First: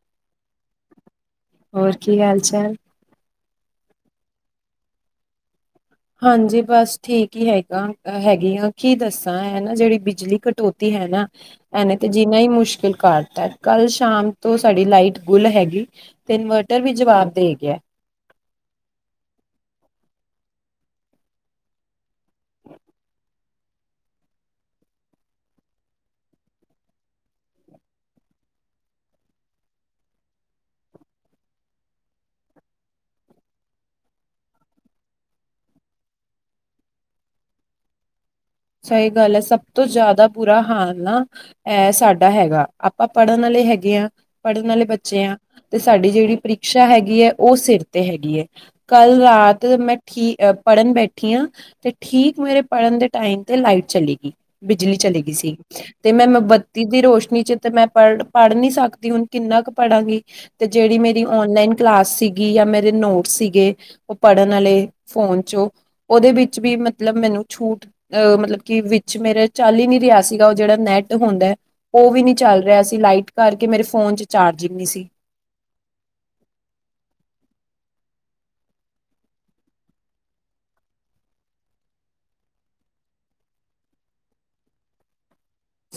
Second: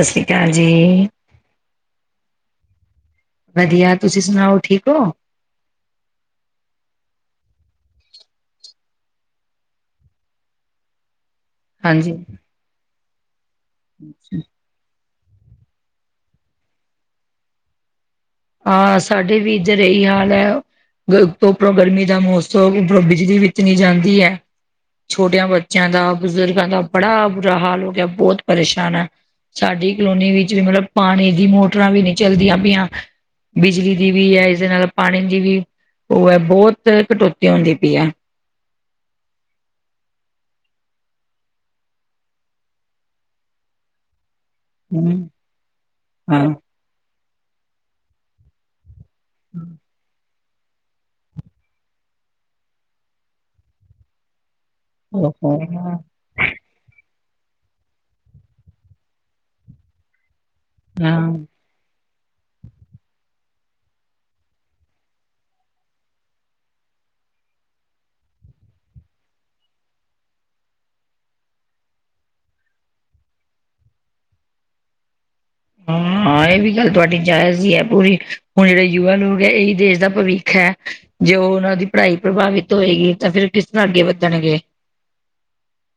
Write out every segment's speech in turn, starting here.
ਸਤਿ ਸ੍ਰੀ ਅਕਾਲ ਜੀ। ਹੋਰ ਕੀ ਹਾਲ ਚਾਲ। ਵਧੀਆ, ਤੁਸੀਂ ਸੁਣਾਓ ਠੀਕ ਹੋ। ਹਾਂਜੀ, ਬਸ ਠੀਕ ਹੀ ਹੈਗਾ ਹੈਗੀ ਆ, ਕੀ ਦੱਸਾਂ ਏ ਨਾ ਜਿਹੜੀ ਬਿਜਲੀ ਕਟੌਤੀ ਹੈ ਨਾ ਇਹਨੇ ਤੇ ਹਾਂਜੀ ਜੀਣਾ ਹੀ ਮੁਸ਼ਕਿਲ ਕਰਤਾ ਏ, ਕੱਲ ਸ਼ਾਮ ਤੋਂ ਸਾਡੀ ਲਾਈਟ ਗੁੱਲ ਹੈਗੀ, ਤੇ ਇਨਵਰਟਰ ਵੀ ਜਵਾਬ ਦੇ ਗਿਆ। ਹਾਂ ਸਾਡੇ ਵੀ ਇੱਧਰ ਇਹੀ ਹਾਲ ਐ। ਤੋਂ ਉਪਰੋਂ ਗਰਮੀ ਦਾ ਮੌਸਮ ਉਪਰੋਂ ਬਿਜਲੀ ਵੀ ਇਤਨੀ ਜਾਂਦੀ ਐ। ਛੋਟਿਆਂ ਬੱਚਿਆਂ ਦਾ, ਬਜ਼ੁਰਗਾਂ ਦਾ ਬੜਾ ਬੁਰਾ ਹਾਲ ਹੋ ਗਿਆ, ਬਹੁਤ ਪਰੇਸ਼ਾਨ ਆ। ਸਾਡੀ ਕਲੋਨੀ ਵਿੱਚ ਵੀ ਮਤਲਬ ਪਾਣੀ ਦੀ ਮੋਟਰਾਂ ਵੀ ਨਹੀਂ ਚੱਲਦੀਆਂ ਪਈਆਂ। ਬਿਜਲੀ ਦੀ ਵੀ ਐ, ਇਸਦੇ ਨਾਲ ਪਾਣੀ ਦੀ ਵੀ ਉਹ ਹੈ ਬਹੁਤ ਕਟੌਤੀ ਹੁੰਦੀ ਪਈ ਆ। ਸਹੀ ਗੱਲ ਆ, ਸਭ ਤੋਂ ਜ਼ਿਆਦਾ ਬੁਰਾ ਹਾਲ ਨਾ ਅ ਸਾਡਾ ਹੈਗਾ, ਆਪਾਂ ਪੜ੍ਹਨ ਵਾਲੇ ਹੈਗੇ ਆ। ਪੜ੍ਹਨ ਵਾਲੇ ਬੱਚੇ ਹਮ ਆ, ਤੇ ਸਾਡੀ ਜਿਹੜੀ ਹਾਂ ਪ੍ਰੀਸ਼ਾ ਹੈਗੀ ਐਂ ਉਹ ਸਿਰ ਤੇ ਹੈਗੀ ਐ। ਕੱਲ੍ਹ ਰਾਤ ਮੈਂ ਠੀਕ ਪੜ੍ਹਨ ਬੈਠੀ ਹਾਂ, ਤੇ ਠੀਕ ਮੇਰੇ ਪੜ੍ਹਨ ਦੇ ਟਾਈਮ ਤੇ ਲਾਈਟ ਚਲੀ ਗਈ, ਬਿਜਲੀ ਚਲੀ ਗਈ ਸੀ ਓਹੋ, ਤੇ ਮੈਂ ਮੋਮਬੱਤੀ ਦੀ ਰੋਸ਼ਨੀ ਚ ਤੇ ਮੈਂ ਪੜ੍ਹ-ਪੜ੍ਹ ਨੀ ਸਕਦੀ, ਹੁਣ ਕਿੰਨਾ ਕੁ ਪੜਾਂਗੀ। ਤੇ ਜਿਹੜੀ ਮੇਰੀ ਹਾਂ ਔਨਲਾਈਨ ਕਲਾਸ ਸੀਗੀ। ਜਾਂ ਮੇਰੇ ਨੋਟ ਸੀਗੇ, ਉਹ ਪੜ੍ਹਨ ਵਾਲੇ ਫੋਨ ਚੋਂ ਉਹਦੇ ਵਿੱਚ ਵੀ ਮਤਲਬ ਮੈਨੂੰ ਮੈਨੂੰ ਛੂਟ ਅਹ ਮਤਲਬ ਕਿ ਵਿੱਚ ਮੇਰਾ ਚੱਲ ਹੀ ਨਹੀਂ ਰਿਹਾ ਸੀਗਾ, ਉਹ ਜਿਹੜਾ ਨੈਟ ਹੁੰਦਾ, ਉਹ ਵੀ ਨਹੀਂ ਚੱਲ ਰਿਹਾ ਸੀ। ਲਾਈਟ ਕਰਕੇ ਮੇਰੇ ਫੋਨ ਚ ਚਾਰਜਿੰਗ ਨਹੀਂ ਸੀ। ਹਾਂ। ਹਾਂ, ਇਹ ਵੀ ਗੱਲ ਤੁਹਾਡੀ ਜਾਇਜ਼ ਹੀ ਐ, ਪੂਰੀ ਹੁਣ ਜਿਹੜੇ ਯੁਵਾ ਲੋਕ ਹੈ ਇਹੀ ਦੇਸ਼ ਦਾ ਭਵਿੱਖ ਐ। ਜੋੇ ਉਹਨਾਂ ਦੀ ਪੜ੍ਹਾਈ ਪ੍ਰਭਾਵਿਤ ਹੋਏਗੀ ਤਾਂ ਫਿਰ ਕਿਸ ਤਰ੍ਹਾਂ ਅੱਗੇ ਵੱਧਣਗੇ। [unintelligible]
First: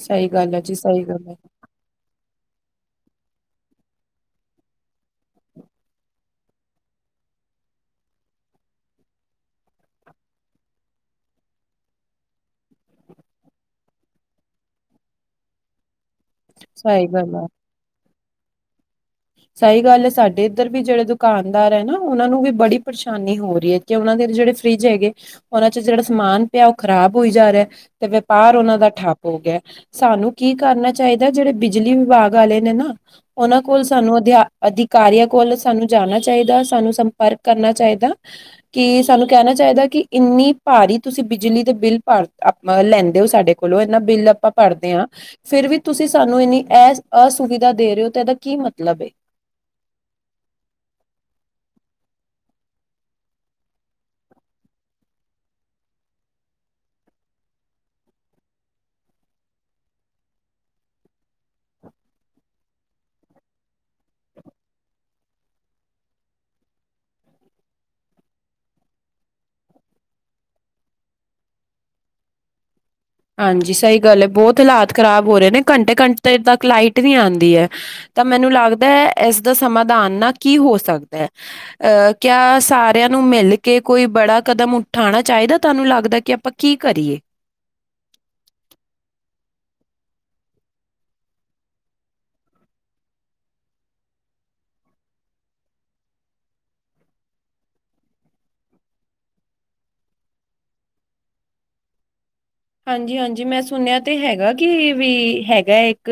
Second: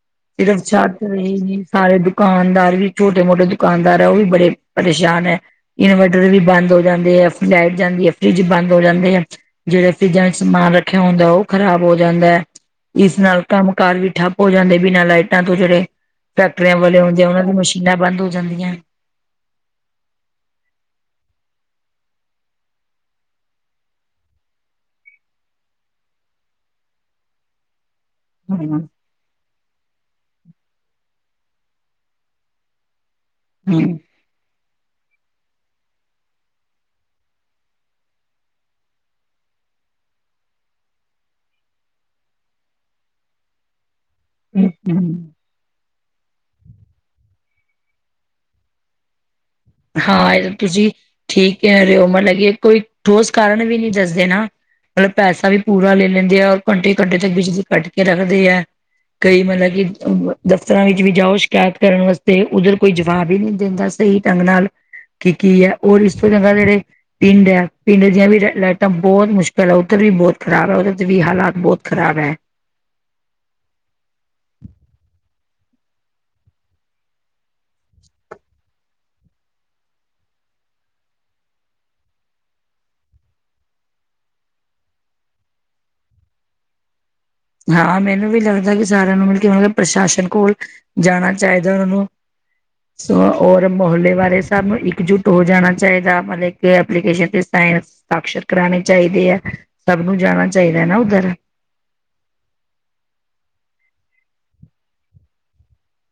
ਸਹੀ ਗੱਲ ਸਿਰਫ ਹੈ ਜੀ ਸਤ ਸਹੀ ਗੱਲ ਹੀ ਹੈ ਨੀ, ਸਾਰੇ ਦੁਕਾਨਦਾਰ ਵੀ ਛੋਟੇ ਮੋਟੇ ਦੁਕਾਨਦਾਰ ਆ, ਉਹ ਵੀ ਬੜੇ ਪਰੇਸ਼ਾਨ ਐ, ਇਨਵਰਟਰ ਵੀ ਬੰਦ ਹੋ ਜਾਂਦੇ ਆ, ਲਾਈਟ ਜਾਂਦੀ ਆ, ਫਰਿੱਜ ਬੰਦ ਹੋ ਜਾਂਦੇ ਐ। ਜਿਹੜਾ ਫਰਿਜਾਂ ਵਿੱਚ ਸਮਾਨ ਰੱਖਿਆ ਹੁੰਦਾ ਉਹ ਖ਼ਰਾਬ ਹੋ ਜਾਂਦਾ ਐ। ਇਸ ਨਾਲ ਕੰਮ ਕਾਰ ਵੀ ਠੱਪ ਹੋ ਜਾਂਦੇ, ਬਿਨਾਂ ਲਾਈਟਾਂ ਤੋਂ ਜਿਹੜੇ ਫੈਕਟਰੀਆਂ ਵਾਲੇ ਸਹੀ ਹੁੰਦੇ, ਗੱਲ ਉਹਨਾਂ ਹੈ ਦੀਆਂ ਮਸ਼ੀਨਾਂ ਬੰਦ ਹੋ ਜਾਂਦੀਆਂ। ਸਹੀ ਗੱਲ ਐ, ਸਾਡੇ ਇੱਧਰ ਵੀ ਜਿਹੜੇ ਦੁਕਾਨਦਾਰ ਹੈ ਨਾ ਉਹਨਾਂ ਨੂੰ ਵੀ ਬੜੀ ਪਰੇਸ਼ਾਨੀ ਹੋ ਰਹੀ ਐ ਕਿ ਉਹਨਾਂ ਦੇ ਜਿਹੜੇ ਫਰਿੱਜ ਹੈਗੇ, ਉਹਨਾਂ ਚ ਜਿਹੜਾ ਸਮਾਨ ਪਿਆ ਉਹ ਖ਼ਰਾਬ ਹੋਈ ਜਾ ਰਿਹਾ। ਤੇ ਵਪਾਰ ਉਹਨਾਂ ਹਮ ਦਾ ਠੱਪ ਹੋ ਗਿਆ, ਸਾਨੂੰ ਕੀ ਕਰਨਾ ਚਾਹੀਦਾ, ਜਿਹੜੇ ਬਿਜਲੀ ਵਿਭਾਗ ਵਾਲੇ ਨੇ ਨਾ ਉਹਨਾਂ ਕੋਲ ਹਮ ਸਾਨੂੰ ਅਧਿਕਾਰੀਆਂ ਕੋਲ ਸਾਨੂੰ ਜਾਣਾ ਚਾਹੀਦਾ, ਸਾਨੂੰ ਸੰਪਰਕ ਕਰਨਾ ਚਾਹੀਦਾ ਕਿ ਸਾਨੂੰ ਕਹਿਣਾ ਚਾਹੀਦਾ ਕਿ ਇੰਨੀ ਭਾਰੀ ਤੁਸੀਂ ਬਿਜਲੀ ਦੇ ਬਿੱਲ ਭਾਰ ਲੈਂਦੇ ਹੋ, ਸਾਡੇ ਕੋਲੋਂ ਬਿੱਲ ਆਪਾਂ ਭਰਦੇ ਹਾਂ, ਹਮ ਫੇਰ ਵੀ ਤੁਸੀਂ ਸਾਨੂੰ ਇੰਨੀ ਅਸੁਵਿਧਾ ਦੇ ਰਹੇ ਹੋ ਤੇ ਇਹਦਾ ਕੀ ਮਤਲਬ ਮਤਲਬ ਹਾਂ, ਇਹ ਤਾਂ ਤੁਸੀਂ ਠੀਕ ਕਹਿ ਰਹੇ ਹੋ, ਮਤਲਬ ਕਿ ਕੋਈ ਠੋਸ ਕਾਰਨ ਵੀ ਨਹੀਂ ਦਿੱਸਦੇ ਨਾ। ਮਤਲਬ ਪੈਸਾ ਵੀ ਪੂਰਾ ਲੈ ਲੈਂਦੇ ਆ, ਔਰ ਘੰਟੇ-ਘੰਟੇ ਤੱਕ ਬਿਜਲੀ ਕੱਟ ਕੇ ਰੱਖਦੇ ਆ। ਕਈ ਮਤਲਬ ਕਿ ਦਫ਼ਤਰਾਂ ਵਿੱਚ ਵੀ ਜਾਉ, ਸ਼ਿਕਾਇਤ ਕਰਨ ਵਾਸਤੇ ਉੱਧਰ ਕੋਈ ਜਵਾਬ ਹੀ ਨਹੀਂ ਦਿੰਦਾ ਸਹੀ। ਢੰਗ ਨਾਲ ਕੀ ਕੀ ਆ ਔਰ ਇਸ ਤੋਂ ਜਗਾ ਜਿਹੜੇ ਪਿੰਡ ਆ, ਪਿੰਡ ਦੀਆਂ ਵੀ ਲਾਈਟਾਂ ਬਹੁਤ ਮੁਸ਼ਕਿਲ ਹੈ ਉੱਧਰ ਵੀ ਬਹੁਤ ਖ਼ਰਾਬ ਹੈ, ਉਹਦੇ ਚ ਵੀ ਹਾਲਾਤ ਬਹੁਤ ਖਰਾਬ ਹੈ। ਹਾਂਜੀ ਸਹੀ ਗੱਲ ਹੈ ਬਹੁਤ ਹਾਲਾਤ ਖ਼ਰਾਬ ਹੋ ਰਹੇ ਨੇ ਘੰਟੇ ਘੰਟੇ ਤੱਕ ਲਾਈਟ ਨੀ ਆਦੀ ਹੈ। ਤਾਂ ਮੈਨੂੰ ਲੱਗਦਾ ਹੈ, ਇਸਦਾ ਸਮਾਧਾਨ ਨਾ ਕੀ ਹੋ ਸਕਦਾ ਹੈ ਅਹ ਕਿਆ ਸਾਰਿਆਂ ਨੂੰ ਮਿਲ ਕੇ ਕੋਈ ਬੜਾ ਕਦਮ ਉਠਾਉਣਾ ਚਾਹੀਦਾ, ਤੁਹਾਨੂੰ ਲੱਗਦਾ ਕਿ ਆਪਾਂ ਕੀ ਕਰੀਏ। ਹਾਂ ਮੈਨੂੰ ਵੀ ਲੱਗਦਾ ਕਿ ਸਾਰਿਆਂ ਨੂੰ ਮਤਲਬ ਕਿ ਮਤਲ ਪ੍ਰਸ਼ਾਸਨ ਕੋਲ ਜਾਣਾ ਚਾਹੀਦਾ ਉਹਨਾਂ ਨੂੰ ਸ ਔਰ ਮੁਹੇ ਵਾਲਾਰੇ ਸਭ ਨੂੰ ਇੱਕਜੁੱਟ ਹੋ ਜਾਣਾ ਚਾਹੀਦਾ, ਮਤਲਬ ਕਿ ਐਪਲੀਕੇਸ਼ਨ ਤੇ ਸਾਕਸ਼ਤ ਕਰਾਉਣੇ ਚਾਹੀਦੇ ਆ, ਸਭ ਨੂੰ ਜਾਣਾ ਚਾਹੀਦਾ ਨਾ ਉੱਧਰ ਹਾਂਜੀ-ਹਾਂਜੀ ਮੈਂ ਸੁਣਿਆ ਤੇ ਹੈਗਾ ਕਿ ਵੀ ਹੈਗਾ ਇੱਕ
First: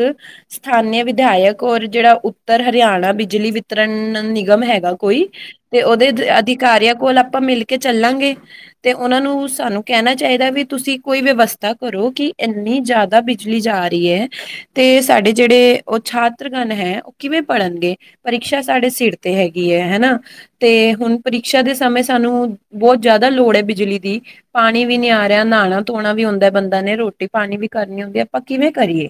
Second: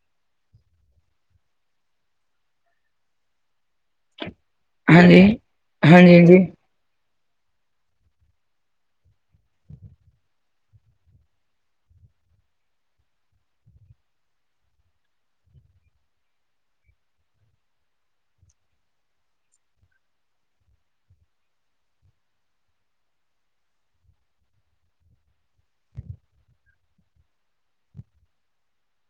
ਸਥਾਨਿਕ ਵਿਧਾਇਕ। ਔਰ ਜਿਹੜਾ ਉੱਤਰ ਹਰਿਆਣਾ ਬਿਜਲੀ ਵਿਤਰਣ ਨਿਗ ਨਿਗਮ ਹੈਗਾ ਹਾਂਜੀ ਕੋਈ ਤੇ ਉਹਦੇ ਹਾਂਜੀ ਹਾਂਜੀ ਅਧਿਕਾਰੀਆਂ ਕੋਲ ਆਪ ਆਪਾਂ ਮਿਲ ਕੇ ਚੱਲਾਂਗੇ ਤੇ ਉਹਨਾਂ ਨੂੰ ਸਾਨੂੰ ਕਹਿਣਾ ਚਾਹੀਦਾ ਵੀ ਤੁਸੀਂ ਕੋਈ ਵਿਵਸਥਾ ਕਰੋ ਕਿ ਇੰਨੀ ਜ਼ਿਆਦਾ ਬਿਜਲੀ ਜਾ ਰਹੀ ਹੈ, ਤੇ ਸਾਡੇ ਜਿਹੜੇ ਉ ਛਾਤਰਗਣ ਹੈ ਉਹ ਕਿਵੇਂ ਪੜ੍ਹਨਗੇ ਪਰੀਕਸ਼ਾ ਸਾਡੇ ਸਿਰ ਤੇ ਹੈਗੀ ਹੈ ਹਨਾ ਤੇ ਹੁਣ ਪ੍ਰੀਕਸ਼ਾ ਦੇ ਸਮੇਂ ਸਾਨੂੰ ਬਹੁਤ ਜ਼ਿਆਦਾ ਲੋੜ ਹੈ ਬਿਜਲੀ ਦੀ, ਪਾਣੀ ਵੀ ਨੀ ਆ ਰਿਹਾ ਨਾਲ। ਧੋਣਾ ਵੀ ਹੁੰਦਾ ਬੰਦਾ ਨੇ ਰੋਟੀ ਪਾਣੀ ਵੀ ਕਰਨੀ ਹੁੰਦੀ ਐ, ਆਪਾਂ ਕਿਵੇਂ ਕਰੀਏ।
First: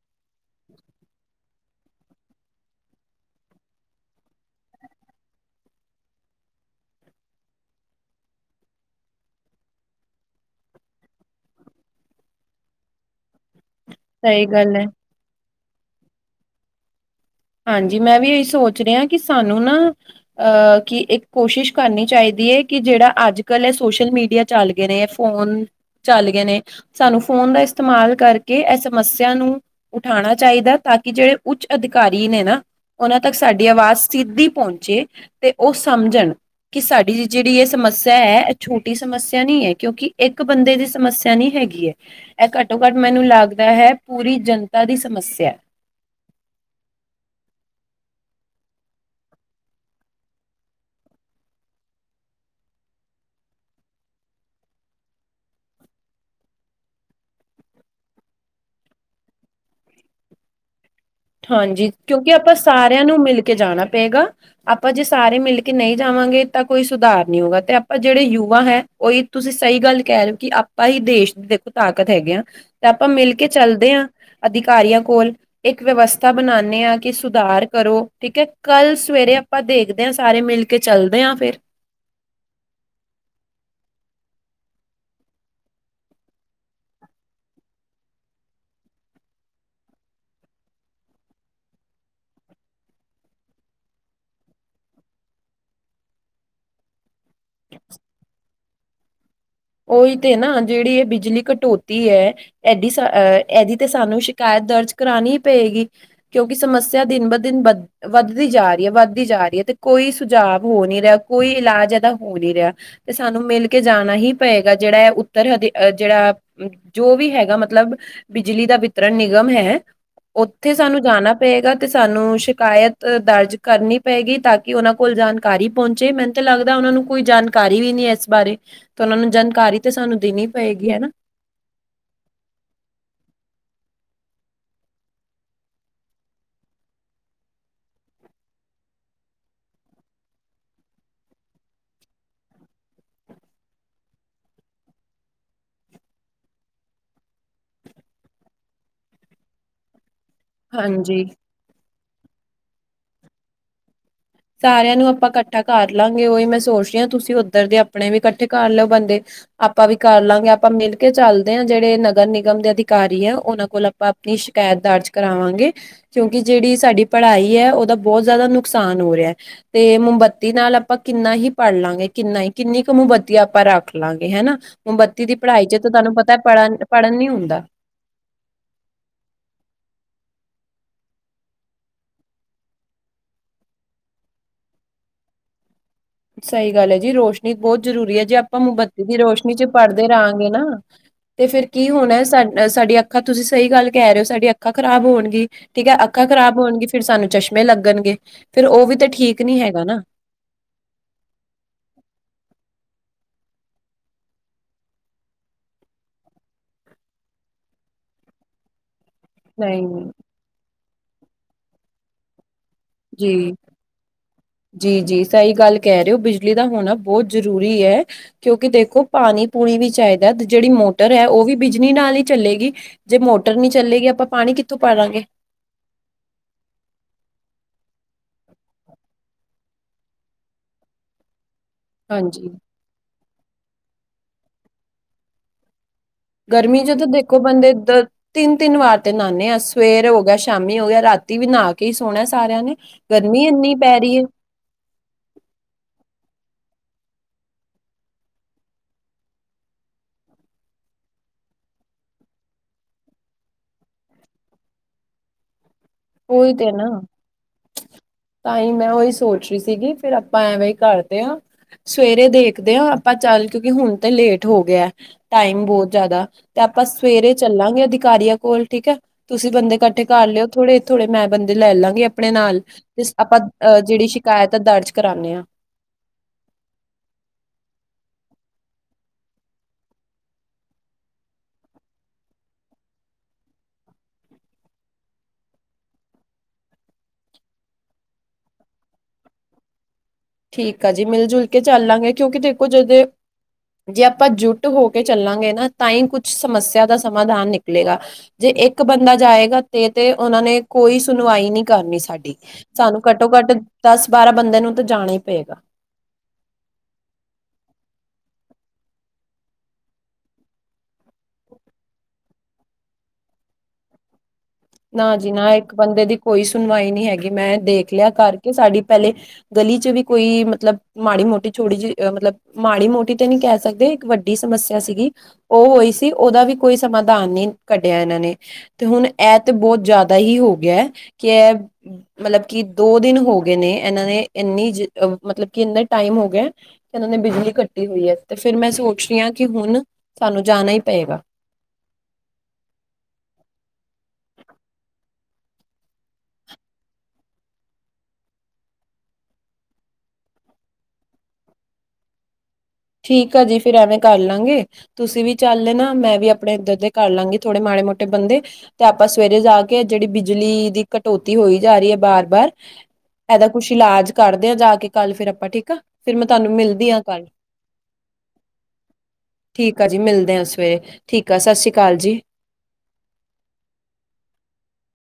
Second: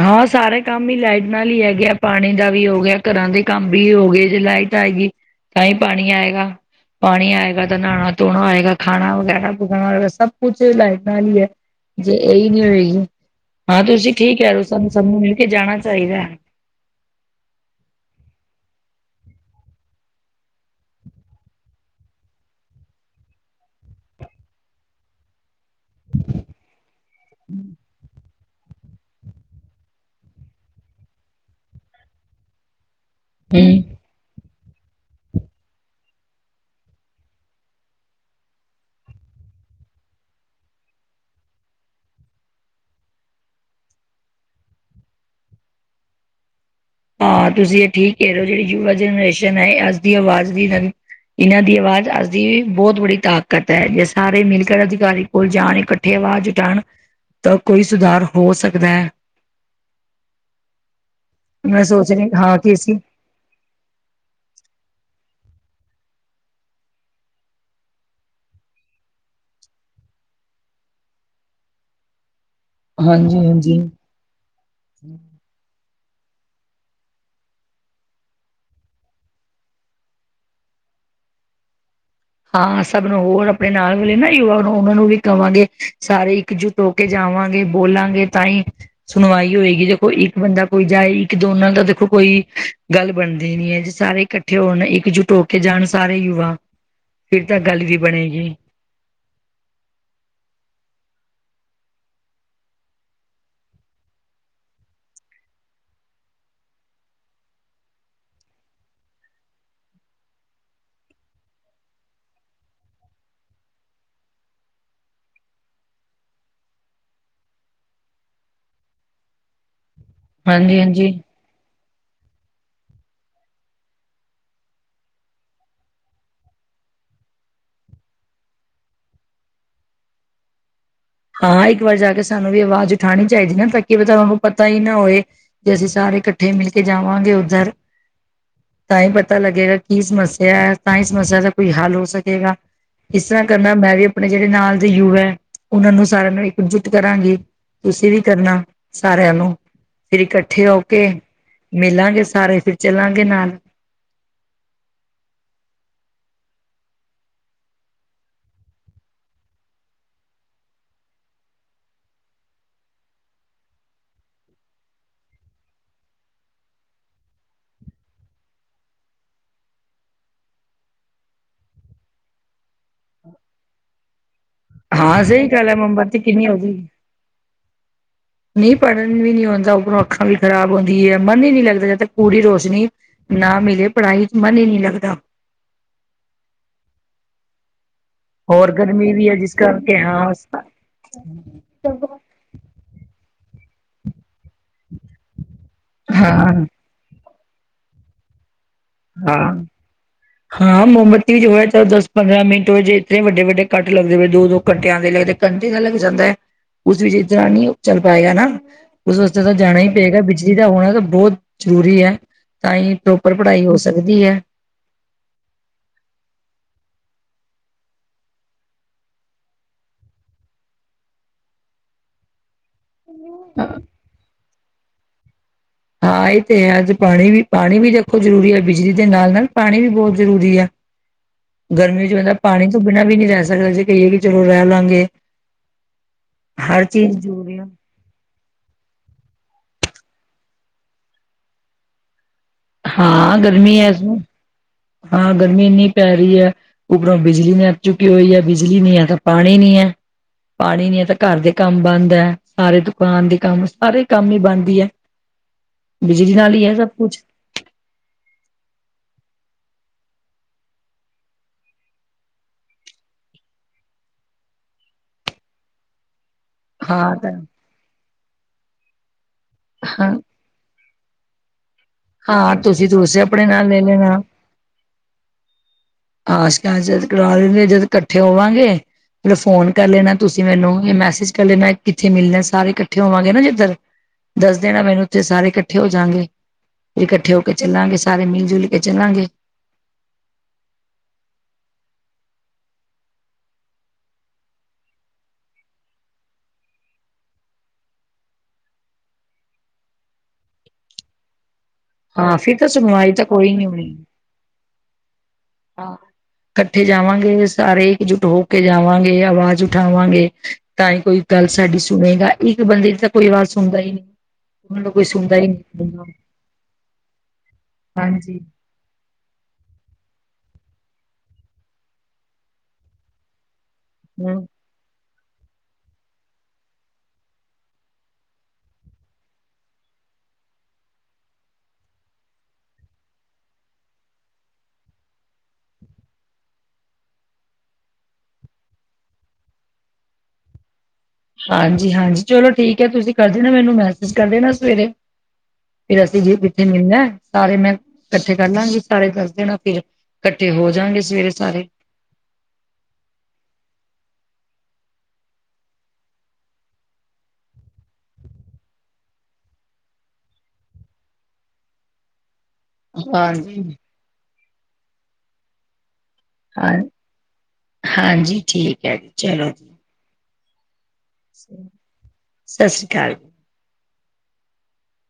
ਹਾਂ ਸਾਰੇ ਕੰਮ ਹੀ ਲਾਈਟ ਨਾਲ ਹੀ ਹੈਗੇ ਆ। ਪਾਣੀ ਦਾ ਵੀ ਹੋ ਗਿਆ ਘਰਾਂ ਦੇ ਕੰਮ ਵੀ ਹੋ ਗਏ, ਜੇ ਲਾਈਟ ਆਏਗੀ ਤਾਂ ਹੀ ਪਾਣੀ ਆਏਗਾ। ਪਾਣੀ ਆਏਗਾ ਤਾਂ ਨਹਾਣਾ ਧੋਣਾ ਹੋਏਗਾ, ਖਾਣਾ ਵਗੈਰਾ ਪਕਾਣਾ ਹੋਏਗਾ ਸਭ ਕੁਛ ਲਾਈਟ ਨਾਲ ਹੀ ਹੈ। ਜੇ ਇਹੀ ਨਹੀਂ ਰਈ ਹਾਂ ਤੁਸੀਂ ਠੀਕ ਸਹੀ ਕਹਿ ਰਹੇ ਹੋ, ਗੱਲ ਹੈ ਸਾਨੂੰ ਸਭ ਨੂੰ ਮਿਲ ਕੇ ਜਾਣਾ ਚਾਹੀਦਾ। ਹਾਂਜੀ ਮੈਂ ਵੀ ਇਹੀ ਸੋਚ ਰਿਹਾ ਕਿ ਸਾਨੂੰ ਨਾ ਅਹ ਕਿ ਇੱਕ ਕੋਸ਼ਿਸ਼ ਕਰਨੀ ਚਾਹੀਦੀ। ਕਿ ਜਿਹੜਾ ਅੱਜ- ਕੱਲ੍ਹ ਹੈ ਸੋਸ਼ਲ ਮੀਡੀਆ ਚੱਲ ਗਏ ਨੇ ਫੋਨ ਚੱਲ ਗਏ ਨੇ, ਸਾਨੂੰ ਫੋਨ ਦਾ ਇਸਤੇਮਾਲ ਕਰਕੇ ਕਿ ਇਹ ਸਮੱਸਿਆ ਨੂੰ ਉਠਾਉਣਾ ਚਾਹੀਦਾ, ਤਾਂ ਕਿ ਜਿਹੜੇ ਉੱਚ ਅਧਿਕਾਰੀ ਨੇ ਨਾ ਉਹਨਾਂ ਤੱਕ ਸਾਡੀ ਹਮ ਆਵਾਜ਼ ਸਿੱਧੀ ਪਹੁੰਚ ਚੇ ਉਹ ਸਮਝਣਕਿ ਸਾਡੀ ਜਿਹੜੀ ਇਹ ਸਮੱਸਿਆ ਹੈ, ਇਹ ਛੋਟੀ ਸਮੱਸਿਆ ਨਹੀਂ ਹੈ। ਕਿਉਂਕਿ ਇੱਕ ਬੰਦੇ ਦੀ ਸਮੱਸਿਆ ਨਹੀਂ ਹੈਗੀ ਐ, ਇਹ ਘੱਟੋ- ਘੱਟ ਮੈਨੂੰ ਲੱਗਦਾ ਹੈ ਪੂਰੀ ਜਨਤਾ ਦੀ ਸਮੱਸਿਆ। ਹਾਂ ਤੁਸੀਂ ਇਹ ਠੀਕ ਕਹਿ ਰਹੇ ਹੋ, ਜਿਹੜੀ ਯੁਵਾ ਜਨਰੇਸ਼ਨ ਹੈ ਅੱਜ ਦੀ ਆਵਾਜ਼ ਦੀ ਨਵੀਂ ਇਹਨਾਂ ਦੀ ਆਵਾਜ਼ ਅੱਜ ਦੀ ਬਹੁਤ ਬੜੀ ਤਾਕਤ ਹੈ, ਜੇ ਸਾਰੇ ਮਿਲਕ ਅਧਿਕਾਰੀ ਕੋਲ ਜਾਣ ਇਕੱਠੇ ਹੋ ਆਵਾਜ਼ ਜੁਟਾਉਣ ਦਾ ਕੋਈ ਸੁਧਾਰ ਹੋ ਸਕਦਾ ਹੈ। [unintelligible] ਮੈਂ ਹਾਂਜੀ ਸੋਚ ਰਹੀ ਕਿਉਂਕਿ ਆਪਾਂ ਹਾਂ ਕਿ ਅਸੀਂ ਸਾਰਿਆਂ ਨੂੰ ਮਿਲ ਕੇ ਜਾਣਾ ਪਏਗਾ, ਆਪਾਂ ਜਿਸ ਸਾਰੇ ਮਿਲ ਕੇ ਨਹੀਂ ਜਾਵਾਂਗੇ ਤਾਂ ਕੋਈ ਸੁਧਾਰ ਨੀ ਹੋਊਗਾ, ਤੇ ਆਪਾਂ ਜਿਹੜੇ ਯੁਵਾ ਹੈ ਉਹੀ ਤੁਸੀਂ ਸਹੀ ਗੱਲ ਕਹਿ ਕਹਿ ਲਓ ਕਿ ਆਪਾਂ ਹੀ ਦੇਸ਼ ਦੀ ਦੇਖੋ ਤਾਕਤ ਹੈਗੇ ਆ। ਤੇ ਆਪਾਂ ਮਿਲ ਹਾਂਜੀ ਕੇ ਹਾਂਜੀ ਚੱਲਦੇ ਹਾਂ, ਅਧਿਕਾਰੀਆਂ ਕੋਲ ਇੱਕ ਵਿਵਸਥਾ ਬਣਾਣੇ ਹਾਂ ਕਿ ਸੁਧਾਰ ਕਰੋ ਠੀਕ ਹੈ, ਕੱਲ ਸਵੇਰੇ ਆਪਾਂ ਦੇਖਦੇ ਹਾਂ ਸਾਰੇ ਮਿਲ ਕੇ ਚੱਲਦੇ ਆ ਫਿਰ। ਹਾਂ ਸਭ ਨੂੰ ਹੋਰ ਆਪਣੇ ਨਾਲ ਮਿਲੇ ਨਾ ਯੁਵਾ ਉਹਨਾਂ ਨੂੰ ਵੀ ਕਹਾਂਗੇ ਸਾਰੇ ਇੱਕਜੁੱਟ ਹੋ ਕੇ ਜਾ ਆਵਾਂਗੇ ਬੋਲਾਂਗੇ ਤਾਂ ਹੀ ਸੁਣਵਾਈ ਹੋਏਗੀ ਦੇਖੋ ਇੱਕ ਬੰਦਾ ਕੋਈ ਜਾਏ ਇੱਕ ਦੋਨਾਂ ਦਾ ਦੇਖੋ ਕੋਈ ਗੱਲ ਬਣਦੀ ਨੀ ਹੈ ਜੇ ਸਾਰੇ ਇਕੱਠੇ ਹੋਣ ਇੱਕਜੁੱਟ ਹੋ ਕੇ ਜਾਣ ਸਾਰੇ ਯੁਵਾ। ਫਿਰ ਤਾਂ ਗੱਲ ਵੀ ਬਣੇਗੀ। ਉਹੀ ਤੇ ਨਾ ਜਿਹੜੀ ਇਹ ਬਿਜਲੀ ਕਟੌਤੀ ਹੈ, ਇਡੀਹ ਇਹਦੀ ਤੇ ਸਾਨੂੰ ਸ਼ਿਕਾਇਤ ਦਰਜ ਕਰਾਣੀ ਪਏਗੀ, ਕਿਉਂਕਿ ਸਮੱਸਿਆ ਦਿਨ ਬ ਦਿਨ ਵੱਧ ਵੱਧਦੀ ਜਾ ਰਹੀ ਹੈ ਵੱਧਦੀ ਜਾ ਰਹੀ ਹੈ। ਤੇ ਕੋਈ ਸੁਝਾਵ ਹੋ ਨੀ ਰਿਹਾ ਕੋਈ ਇਲਾਜ ਇਹਦਾ ਹੋ ਨੀ ਰਿਹਾ ਤੇ ਸਾਨੂੰ ਮਿਲ ਕੇ ਜਾਣਾ ਹੀ ਪਏਗਾ ਜਿਹੜਾ ਹੈ ਉੱਤਰ ਹ ਜਿਹੜਾ ਜੋ ਵੀ ਹੈਗਾ ਮਤਲਬ ਬਿਜਲੀ ਦਾ ਵਿਤਰਣ ਨਿਗਮ ਹੈ ਉੱਥੇ ਹਾਂਜੀ ਸਾਨੂੰ ਹਾਂਜੀ ਜਾਣਾ ਪਏਗਾ। ਤੇ ਸਾਨੂੰ ਸ਼ਿਕਾਇਤ ਦਰਜ ਕਰਨੀ ਪਏਗੀ, ਤਾਂ ਕਿ ਉਹਨਾਂ ਕੋਲ ਜਾਣਕਾਰੀ ਪਹੁੰਚੇ ਮੈਨੂੰ ਤਾਂ ਲੱਗਦਾ ਉ ਉਹਨਾਂ ਨੂੰ ਕੋਈ ਜਾਣਕਾਰੀ ਵੀ ਨੀ ਇਸ ਬਾਰੇ ਤੇ ਉਹਨਾਂ ਨੂੰ ਜਾਣਕਾਰੀ ਤਾਂ ਸਾਨੂੰ ਦੇਣੀ ਪਏਗੀ ਹਨਾ। ਹਾਂ ਇੱਕ ਵਾਰ ਜਾ ਕੇ ਸਾਨੂੰ ਵੀ ਆਵਾਜ਼ ਉਠਾਉਣੀ ਚਾਹੀਦੀ ਨਾ ਤਾਂ ਕਿ ਤੁਹਾਨੂੰ ਪਤਾ ਹੀ ਨਾ ਹੋਵੇ ਜੇ ਅਸੀਂ ਸਾਰੇ ਸਾਰੇ ਇਕੱਠੇ ਮਿਲ ਕੇ ਜਾਵਾਂਗੇ ਉੱਧਰ [inaudible] ਤਾਂ ਹੀ ਪਤਾ ਲੱਗੇਗਾ ਕੀ ਸਮੱਸਿਆ ਹੈ, ਤਾਂ ਹੀ ਸਮੱਸਿਆ ਦਾ ਕੋਈ ਹੱਲ ਹੋ ਸਕੇਗਾ। ਇਸ ਤਰ੍ਹਾਂ ਕਰਨਾ ਮੈਂ ਵੀ ਆਪਣੇ ਜਿਹੜੇ ਨਾਲ ਦੇ ਯੁਵਾ ਉਹਨਾਂ ਨੂੰ ਸਾਰਿਆਂ ਨੂੰ ਇਕਜੁੱਟ ਕਰਾਂਗੀ, ਤੁਸੀਂ ਵੀ ਕਰਨਾ ਸਾਰਿਆਂ ਨੂੰ। ਫਿਰ ਇਕੱਠੇ ਹੋ ਕੇ ਹਾਂਜੀ। ਮਿਲਾਂਗੇ ਸਾਰੇ ਫਿਰ ਚੱਲਾਂਗੇ ਨਾਲ। ਸਾਰਿਆਂ ਨੂੰ ਆਪਾਂ ਇਕੱਠਾ ਕਰ ਲਾਂਗੇ ਉਹੀ ਮੈਂ ਸੋਚ ਰਹੀ ਹਾਂ, ਤੁਸੀਂ ਉੱਧਰ ਦੇ ਆਪਣੇ ਵੀ ਇਕੱਠੇ ਕਰ ਲਓ ਬੰਦੇ। ਆਪਾਂ ਵੀ ਕਰ ਲਵਾਂਗੇ ਆਪਾਂ ਮਿਲ ਕੇ ਚੱਲਦੇ ਹਾਂ ਜਿਹੜੇ ਨਗਰ ਨਿਗਮ ਦੇ ਅਧਿਕਾਰੀ ਹੈ ਉਹਨਾਂ ਕੋਲ ਆਪਾਂ ਆਪਣੀ ਸ਼ਿਕਾਇਤ ਦਰਜ ਕਰਾਵਾਂਗੇ ਕਿਉਂਕਿ ਜਿਹੜੀ ਸਾਡੀ ਪੜ੍ਹਾਈ ਹੈ ਉਹਦਾ ਬਹੁਤ ਜ਼ਿਆਦਾ ਨੁਕਸਾਨ ਹੋ ਰਿਹਾ ਤੇ ਮੋਮਬੱਤੀ ਨਾਲ ਆਪਾਂ ਕਿੰਨਾ ਹੀ ਪੜ ਲਾਂਗੇ ਕਿੰਨਾ ਹੀ ਕਿੰਨੀ ਕੁ ਮੋਮਬੱਤੀ ਆਪਾਂ ਰੱਖ ਲਵਾਂਗੇ ਹਨਾ। ਹਾਂ ਮੋਮਬੱਤੀ ਦੀ ਸਹੀ ਪੜ੍ਹਾਈ ਗੱਲ ਹੈ ਚ ਤਾਂ ਤੁਹਾਨੂੰ ਮੋਮਬੱਤੀ ਪਤਾ ਪੜਨ ਪੜ੍ਹਨ ਨੀ ਹੁੰਦਾ। ਨੀਂਹ ਪੜ੍ਹਨ ਵੀ ਨੀ ਆਦਾ ਉਪਰੋਂ ਅੱਖਾਂ ਵੀ ਖਰਾਬ ਹੁੰਦੀ ਹੈ ਮਨ ਹੀ ਨਹੀ ਲੱਗਦਾ ਜਦ ਤਾਂ ਪੂਰੀ ਰੋਸ਼ਨੀ ਨਾ ਮਿਲੇ ਪੜ੍ਹਾਈ ਚ ਮਨ ਹੀ ਨਹੀ ਲੱਗਦਾ। ਸਹੀ ਗੱਲ ਹੈ ਜੀ ਰੋਸ਼ਨੀ ਬਹੁਤ ਜ਼ਰੂਰੀ ਹੈ ਜੇ ਆਪਾਂ ਹੋਰ ਮੋਮਬੱਤੀ ਗਰਮੀ ਦੀ ਵੀ ਹੈ ਰੋਸ਼ਨੀ ਜਿਸ ਚ ਕਰਕੇ ਪੜ੍ਹਦੇ ਹਾਂ ਰਹਾਂਗੇ ਨਾ ਤੇ ਫੇਰ ਕੀ ਹੋਣਾ ਸਾ ਸਾਡੀ ਅੱਖਾਂ ਤੁਸੀਂ ਸਹੀ ਗੱਲ ਕਹਿ ਰਹੇ ਹੋ ਸਾਡੀ ਅੱਖਾਂ ਖਰਾਬ ਹੋਣਗੀ ਠੀਕ ਹੈ ਅੱਖਾਂ ਖ਼ਰਾਬ ਹਾਂ ਹੋਣਗੀ ਫਿਰ ਸਾਨੂੰ ਚਸ਼ਮਾ ਲੱਗਣਗੇ ਫੇਰ ਉਹ ਵੀ ਤਾਂ ਠੀਕ ਨੀ ਹਾਂ। ਹੈਗਾ ਨਾ। ਹਾਂ ਮੋਮਬੱਤੀ ਚ ਹੋਇਆ ਦਸ ਪੰਦਰਾਂ ਮਿੰਟ ਜੇ ਇਤੇ ਵੱਡੇ-ਵੱਡੇ ਕਟ ਦੋ ਘੰਟਿਆਂ ਦੇ ਲਗਦੇ ਘੰਟੇ ਦੇ ਲੱਗ ਜਾਂਦਾ ਹੈ। ਉਸ ਵਿੱਚ ਇਦਰ ਨੀ ਚੱਲ ਪਾਏਗਾਾ। ਉਸ ਵਾਸਤੇ ਤਾਂ ਜਾਣਾ ਹੀ ਨਹੀਂ ਪਏਗਾ ਬਿਜਲੀ ਦਾ ਹੋਣਾ ਤਾਂ ਬਹੁਤ ਜ਼ਰੂਰੀ ਹੈ ਤਾਂ ਹੀ ਜੀ ਪ੍ਰੋਪਰ ਪੜ੍ਹਾਈ ਹੋ, ਸਕਦੀ ਹੈ ਜੀ ਜੀ ਸਹੀ ਗੱਲ ਕਹਿ ਰਹੇ ਹੋ ਬਿਜਲੀ ਦਾ ਹੋਣਾ ਬਹੁ ਬਤ ਜ਼ਰੂਰੀ ਹੈ ਕਿਉਂਕਿ ਦੇਖੋ ਪਾਣੀ ਪੂਣੀ ਵੀ ਚਾਹੀਦਾ ਜਿਹੜੀ ਮੋਟਰ ਹੈ ਉਹ ਵੀ ਬਿਜਲੀ ਨਾਲ ਚੱਲੇਗੀ ਜੇ ਮੋਟਰ ਨਹੀ ਚੱਲੇਗੀ ਆਪਾਂ ਪਾਣੀ ਕਿੱਥੋਂ ਪਾਲਾਂਗੇ। ਹਾਂ ਇਹ ਤੇ ਹੈ ਅੱਜ ਪਾਣੀ ਵੀ ਪਾਣੀ ਵੀ ਦੇਖੋ ਜ਼ਰੂਰੀ ਹੈ, ਬਿਜਲੀ ਦੇ ਨਾਲ ਨਾਲ ਪਾਣੀ ਵੀ ਬਹੁਤ ਜ਼ਰੂਰੀ ਹੈ। [inaudible] ਗਰਮੀ ਵਿੱਚ ਬੰਦਾ ਹਾਂਜੀ ਪਾਣੀ ਤੋਂ ਬਿਨਾਂ ਵੀ ਨੀ ਰਹਿ ਸਕਦਾ ਜੇ ਕਹੀਏ ਕਿ ਚਲੋ ਰਹਿ ਲਾਂਗੇ। ਗਰਮੀ ਹਰ ਚ ਤਾਂ ਚੀਜ਼ ਦੇਖੋ ਜ਼ਰੂਰੀ ਆ। ਬੰਦੇ ਇਧ ਤਿੰਨ-ਤਿੰਨ ਵਾਰ ਤੇ ਨਹਾਨੇ ਆ ਸਵੇਰ ਹੋ ਗਿਆ ਸ਼ਾਮੀ ਹੋ ਗਿਆ ਰਾਤੀ ਵੀ ਨਹਾ ਕੇ ਹੀ ਸੋਹਣਾ। ਸਾਰਿਆਂ ਨੇ ਗਰਮੀ ਇੰਨੀ ਪੈ ਰਹੀ ਹੈ। ਹਾਂ ਗਰਮੀ ਇੰਨੀ ਪੈ ਰਹੀ ਹੈ। ਉੱਪਰੋਂ ਬਿਜਲੀ ਨਹੀਂ ਅੱ ਚੁੱਕੀ ਹੋਈ ਹੈ ਬਿਜਲੀ ਨੀ ਹੈ ਤਾਂ ਪਾਣੀ ਨੀ ਹੈ। ਪਾਣੀ ਨੀ ਹੈ ਤਾਂ ਘਰ ਦੇ ਕੰਮ ਬੰਦ ਹੈ ਸਾਰੇ ਦੁਕਾਨ ਦੇ ਕੰਮ ਸਾਰੇ ਕੰਮ ਹੀ ਬਣਦੀ ਹੈ। ਬਿਜਲੀ ਉਹੀ ਨਾਲ ਹੀ ਤੇ ਹੈ ਨਾ ਸਭ ਕੁਛ ਤਾਂ ਹੀ ਮੈਂ ਉਹੀ ਸੋਚ ਰਹੀ ਸੀਗੀ। ਫਿਰ ਆਪਾਂ ਐਵੇ ਹੀ ਕਰਦੇ ਹਾਂ ਸਵੇਰੇ ਦੇਖਦੇ ਹਾਂ ਆਪਾਂ ਚੱਲ ਕਿਉਂਕਿ ਹੁਣ ਤੇ ਲੇਟ ਹੋ ਗਿਆ। ਟਾਈਮ ਬਹੁਤ ਜ਼ਿਆਦਾ ਤੇ ਆਪਾਂ ਹਾਂ ਤਾਂ ਸਵੇਰੇ ਚੱਲਾਂਗੇ ਅਧਿਕਾਰੀਆਂ ਕੋਲ ਠੀਕ ਹੈ ਤੁਸੀਂ ਬੰਦੇ ਇਕੱਠੇ ਹਾਂ ਕਰ ਲਿਓ ਥੋੜੇ ਥੋੜੇ ਮੈਂ ਬੰਦੇ ਲੈ ਲਾਂਗੇ ਆਪਣੇ ਹਾਂ ਨਾਲ ਤੁਸੀਂ ਤੇ ਦੂਸਰੇ ਆਪਾਂ ਆਪਣੇ ਨਾਲ ਅਹ ਲੈ ਜਿਹੜੀ ਸ਼ਿਕਾਇਤ ਆ ਦਰਜ ਕਰਾਉਦੇ ਹਾਂ ਆਸ਼ ਜਦ ਕਰਵਾ ਲੈਂਦੇ ਜਦ ਇਕੱਠੇ ਹੋਵਾਂਗੇ। ਮਤਲਬ ਫੋਨ ਕਰ ਲੈਣਾ ਤੁਸੀਂ ਮੈਨੂੰ ਮੈਸੇਜ ਕਰ ਲੈਣਾ ਕਿੱਥੇ ਮਿਲਣਾ ਸਾਰੇ ਇਕੱਠੇ ਹੋਵਾਂਗੇ ਨਾ ਜਿੱਧਰ ਦੱਸ ਦੇਣਾ ਮੈਨੂੰ ਉੱਥੇ ਸਾਰੇ ਇਕੱਠੇ ਹੋ ਜਾਗੇ। ਫਿਰ ਇਕੱਠੇ ਹੋ ਕੇ ਚੱਲਾਂਗੇ ਸਾਰੇ ਮਿਲ ਜੁਲ ਕੇ ਚੱਲਾਂਗੇ। ਠੀਕ ਆ ਜੀ ਮਿਲ ਜੁਲ ਕੇ ਚੱਲਾਂਗੇ ਕਿਉਂਕਿ ਦੇਖੋ ਜੋਂ ਜੇ ਆਪਾਂ ਜੁੱਟ ਹੋ ਕੇ ਚੱਲਾਂਗੇ ਨਾ ਤਾਂ ਹੀ ਕੁੱਛ ਸਮੱਸਿਆ ਦਾ ਸਮਾਧਾਨ ਨਿਕਲੇਗਾ ਜੇ ਇੱਕ ਬੰਦਾ ਜਾਏਗਾ ਤੇ ਤੇ ਉਹਨਾਂ ਨੇ ਕੋਈ ਸੁਣਵਾਈ ਨੀ ਕਰਨੀ ਸਾਡੀ ਹਾਂ ਫਿਰ ਤਾਂ ਸਾਨੂੰ ਸੁਣਵਾਈ ਤਾਂ ਘੱਟੋ ਘੱਟ ਕੋਈ ਨੀ ਹੋਣੀ। ਦਸ ਬਾਰਾਂ ਬੰਦੇ ਨੂੰ ਤਾਂ ਜਾਣਾ ਹੀ ਪਏਗਾ। ਹਾਂ। ਕੱਠੇ ਜਾਵਾਂਗੇ ਸਾਰੇ ਇਕਜੁੱਟ ਹੋ ਕੇ ਜਾਵਾਂਗੇ ਆਵਾਜ਼ ਉਠਾਵਾਂਗੇ ਤਾਂ ਈ ਕੋਈ ਗੱਲ ਸਾਡੀ ਸੁਣੇਗਾ ਇੱਕ ਬੰਦੇ ਦੀ ਤਾਂ ਕੋਈ ਵਾਜ਼ ਸੁਣਦਾ ਈ ਨੀ। ਨਾ ਜੀ ਨਾ ਇੱਕ ਬੰਦੇ ਦੀ ਕੋਈ ਸੁਣਵਾਈ ਨੀ ਹੈਗੀ ਮੈਂ ਦੇਖ ਲਿਆ ਹਾਂਜੀ ਕਰਕੇ ਸਾਡੀ ਪਹਿਲੇ ਗਲੀ ਚ ਵੀ ਕੋਈ ਮਤਲਬ ਮਾੜੀ ਮੋਟੀ ਛੋੜੀ ਜੀ ਮਤਲਬ ਮਾੜੀ ਮੋਟੀ ਤੇ ਨੀ ਕੈ ਸਕ ਦੇ ਇੱਕ ਵੱਡੀ ਹੂੰ। ਸਮੱਸਿਆ ਸੀਗੀ। ਔ ਹੋਈ ਸੀ ਓਦਾ ਵੀ ਕੋਈ ਸਮਾਧਾਨ ਨੀ ਕੱਢਿਆ ਐਨਾਂ ਨੇ ਤੇ ਹੁਣ ਐ ਤੇ ਬੋਤ ਜਾਦਾ ਹੀ ਹੋ ਗਿਆ ਕੈ ਮਤਲਬ ਕਿ ਦੋ ਦਿਨ ਹੋਗਿਆ ਨੇ ਏਨਾਂ ਨੇ ਇੰਨੀ ਜੇ ਮਤਲਬ ਕਿ ਇਨਾਂ ਟਾਈਮ ਹੋ ਗਿਆ ਕਿ ਓਨਾ ਨੇ ਬਿਜਲੀ ਕੱਟੀ ਹੋਈ ਐ ਤੇ ਫੇਰ ਮੈਂ ਸੋਚ ਰੀ ਹਾਂ ਕੀ ਹੁਣ ਸਾਨੂੰ ਜਾਣਾ ਈ ਹਾਂਜੀ-ਹਾਂਜੀ ਚਲੋ ਠੀਕ ਐ ਤੁਸੀਂ ਕਰ ਦੇਨਾ ਮੈਨੂੰ ਮੈਸੇਜ ਕਰ ਦੇਣਾ ਸਵੇਰੇ। ਫਿਰ ਅਸੀਂ ਜੇ ਕਿੱਥੇ ਮਿਲਣਾ ਸਾਰੇ ਮੈਂ ਕੱਠੇ ਕਰ ਲਾਂਗੀ ਸਾਰੇ ਦੱਸ ਦੇਣਾ ਫਿਰ ਕੱਠੇ ਹੋ ਜਾਣਗੇ ਸਵੇਰੇ ਸਾਰੇ। ਠੀਕ ਆ ਜੀ ਫੇਰ ਐਵੇਂ ਕਰ ਲਾਂਗੇ ਤੁਸੀਂ ਵੀ ਚੱਲ ਨਾ ਮੈਂ ਵੀ ਆਪਣੇ ਇੱਧਰ ਦੇ ਕਰ ਲਾਂਗੀ ਥੋੜੇ ਮਾ ਮਾੜੇ ਮੋਟੇ ਬੰਦੇ ਤੇ ਆਪਾਂ ਸਵੇਰੇ ਜਾ ਕੇ ਜੇੜੀ ਬਿਜਲੀ ਦੀ ਕਟੌਤੀ ਹੋਈ ਜਾ ਰੀ ਐ ਬਾਰ ਬਾਰ ਐਦਾ ਹਾਂਜੀ ਕੁੱਛ ਇਲਾਜ ਕਰਦੇ ਆ ਜਾ ਕੇ ਕੱਲ ਫੇਰ ਆਪਾਂ ਠੀਕ ਆ ਫੇਰ ਮੈਂ ਤੁਹਾਨੂੰ ਹਾਂ ਮਿਲਦੀ ਆ ਕੱਲ੍ਹ ਹਾਂਜੀ ਠੀਕ ਐ ਜੀ ਚਲੋ । ਠੀਕ ਆ ਜੀ ਮਿਲਦੇ ਆ ਸਵੇ ਠੀਕ ਆ ਸਤਿ ਸ੍ਰੀ ਅਕਾਲ ਜੀ। ਸਤਿ ਸ਼੍ਰੀ ਅਕਾਲ।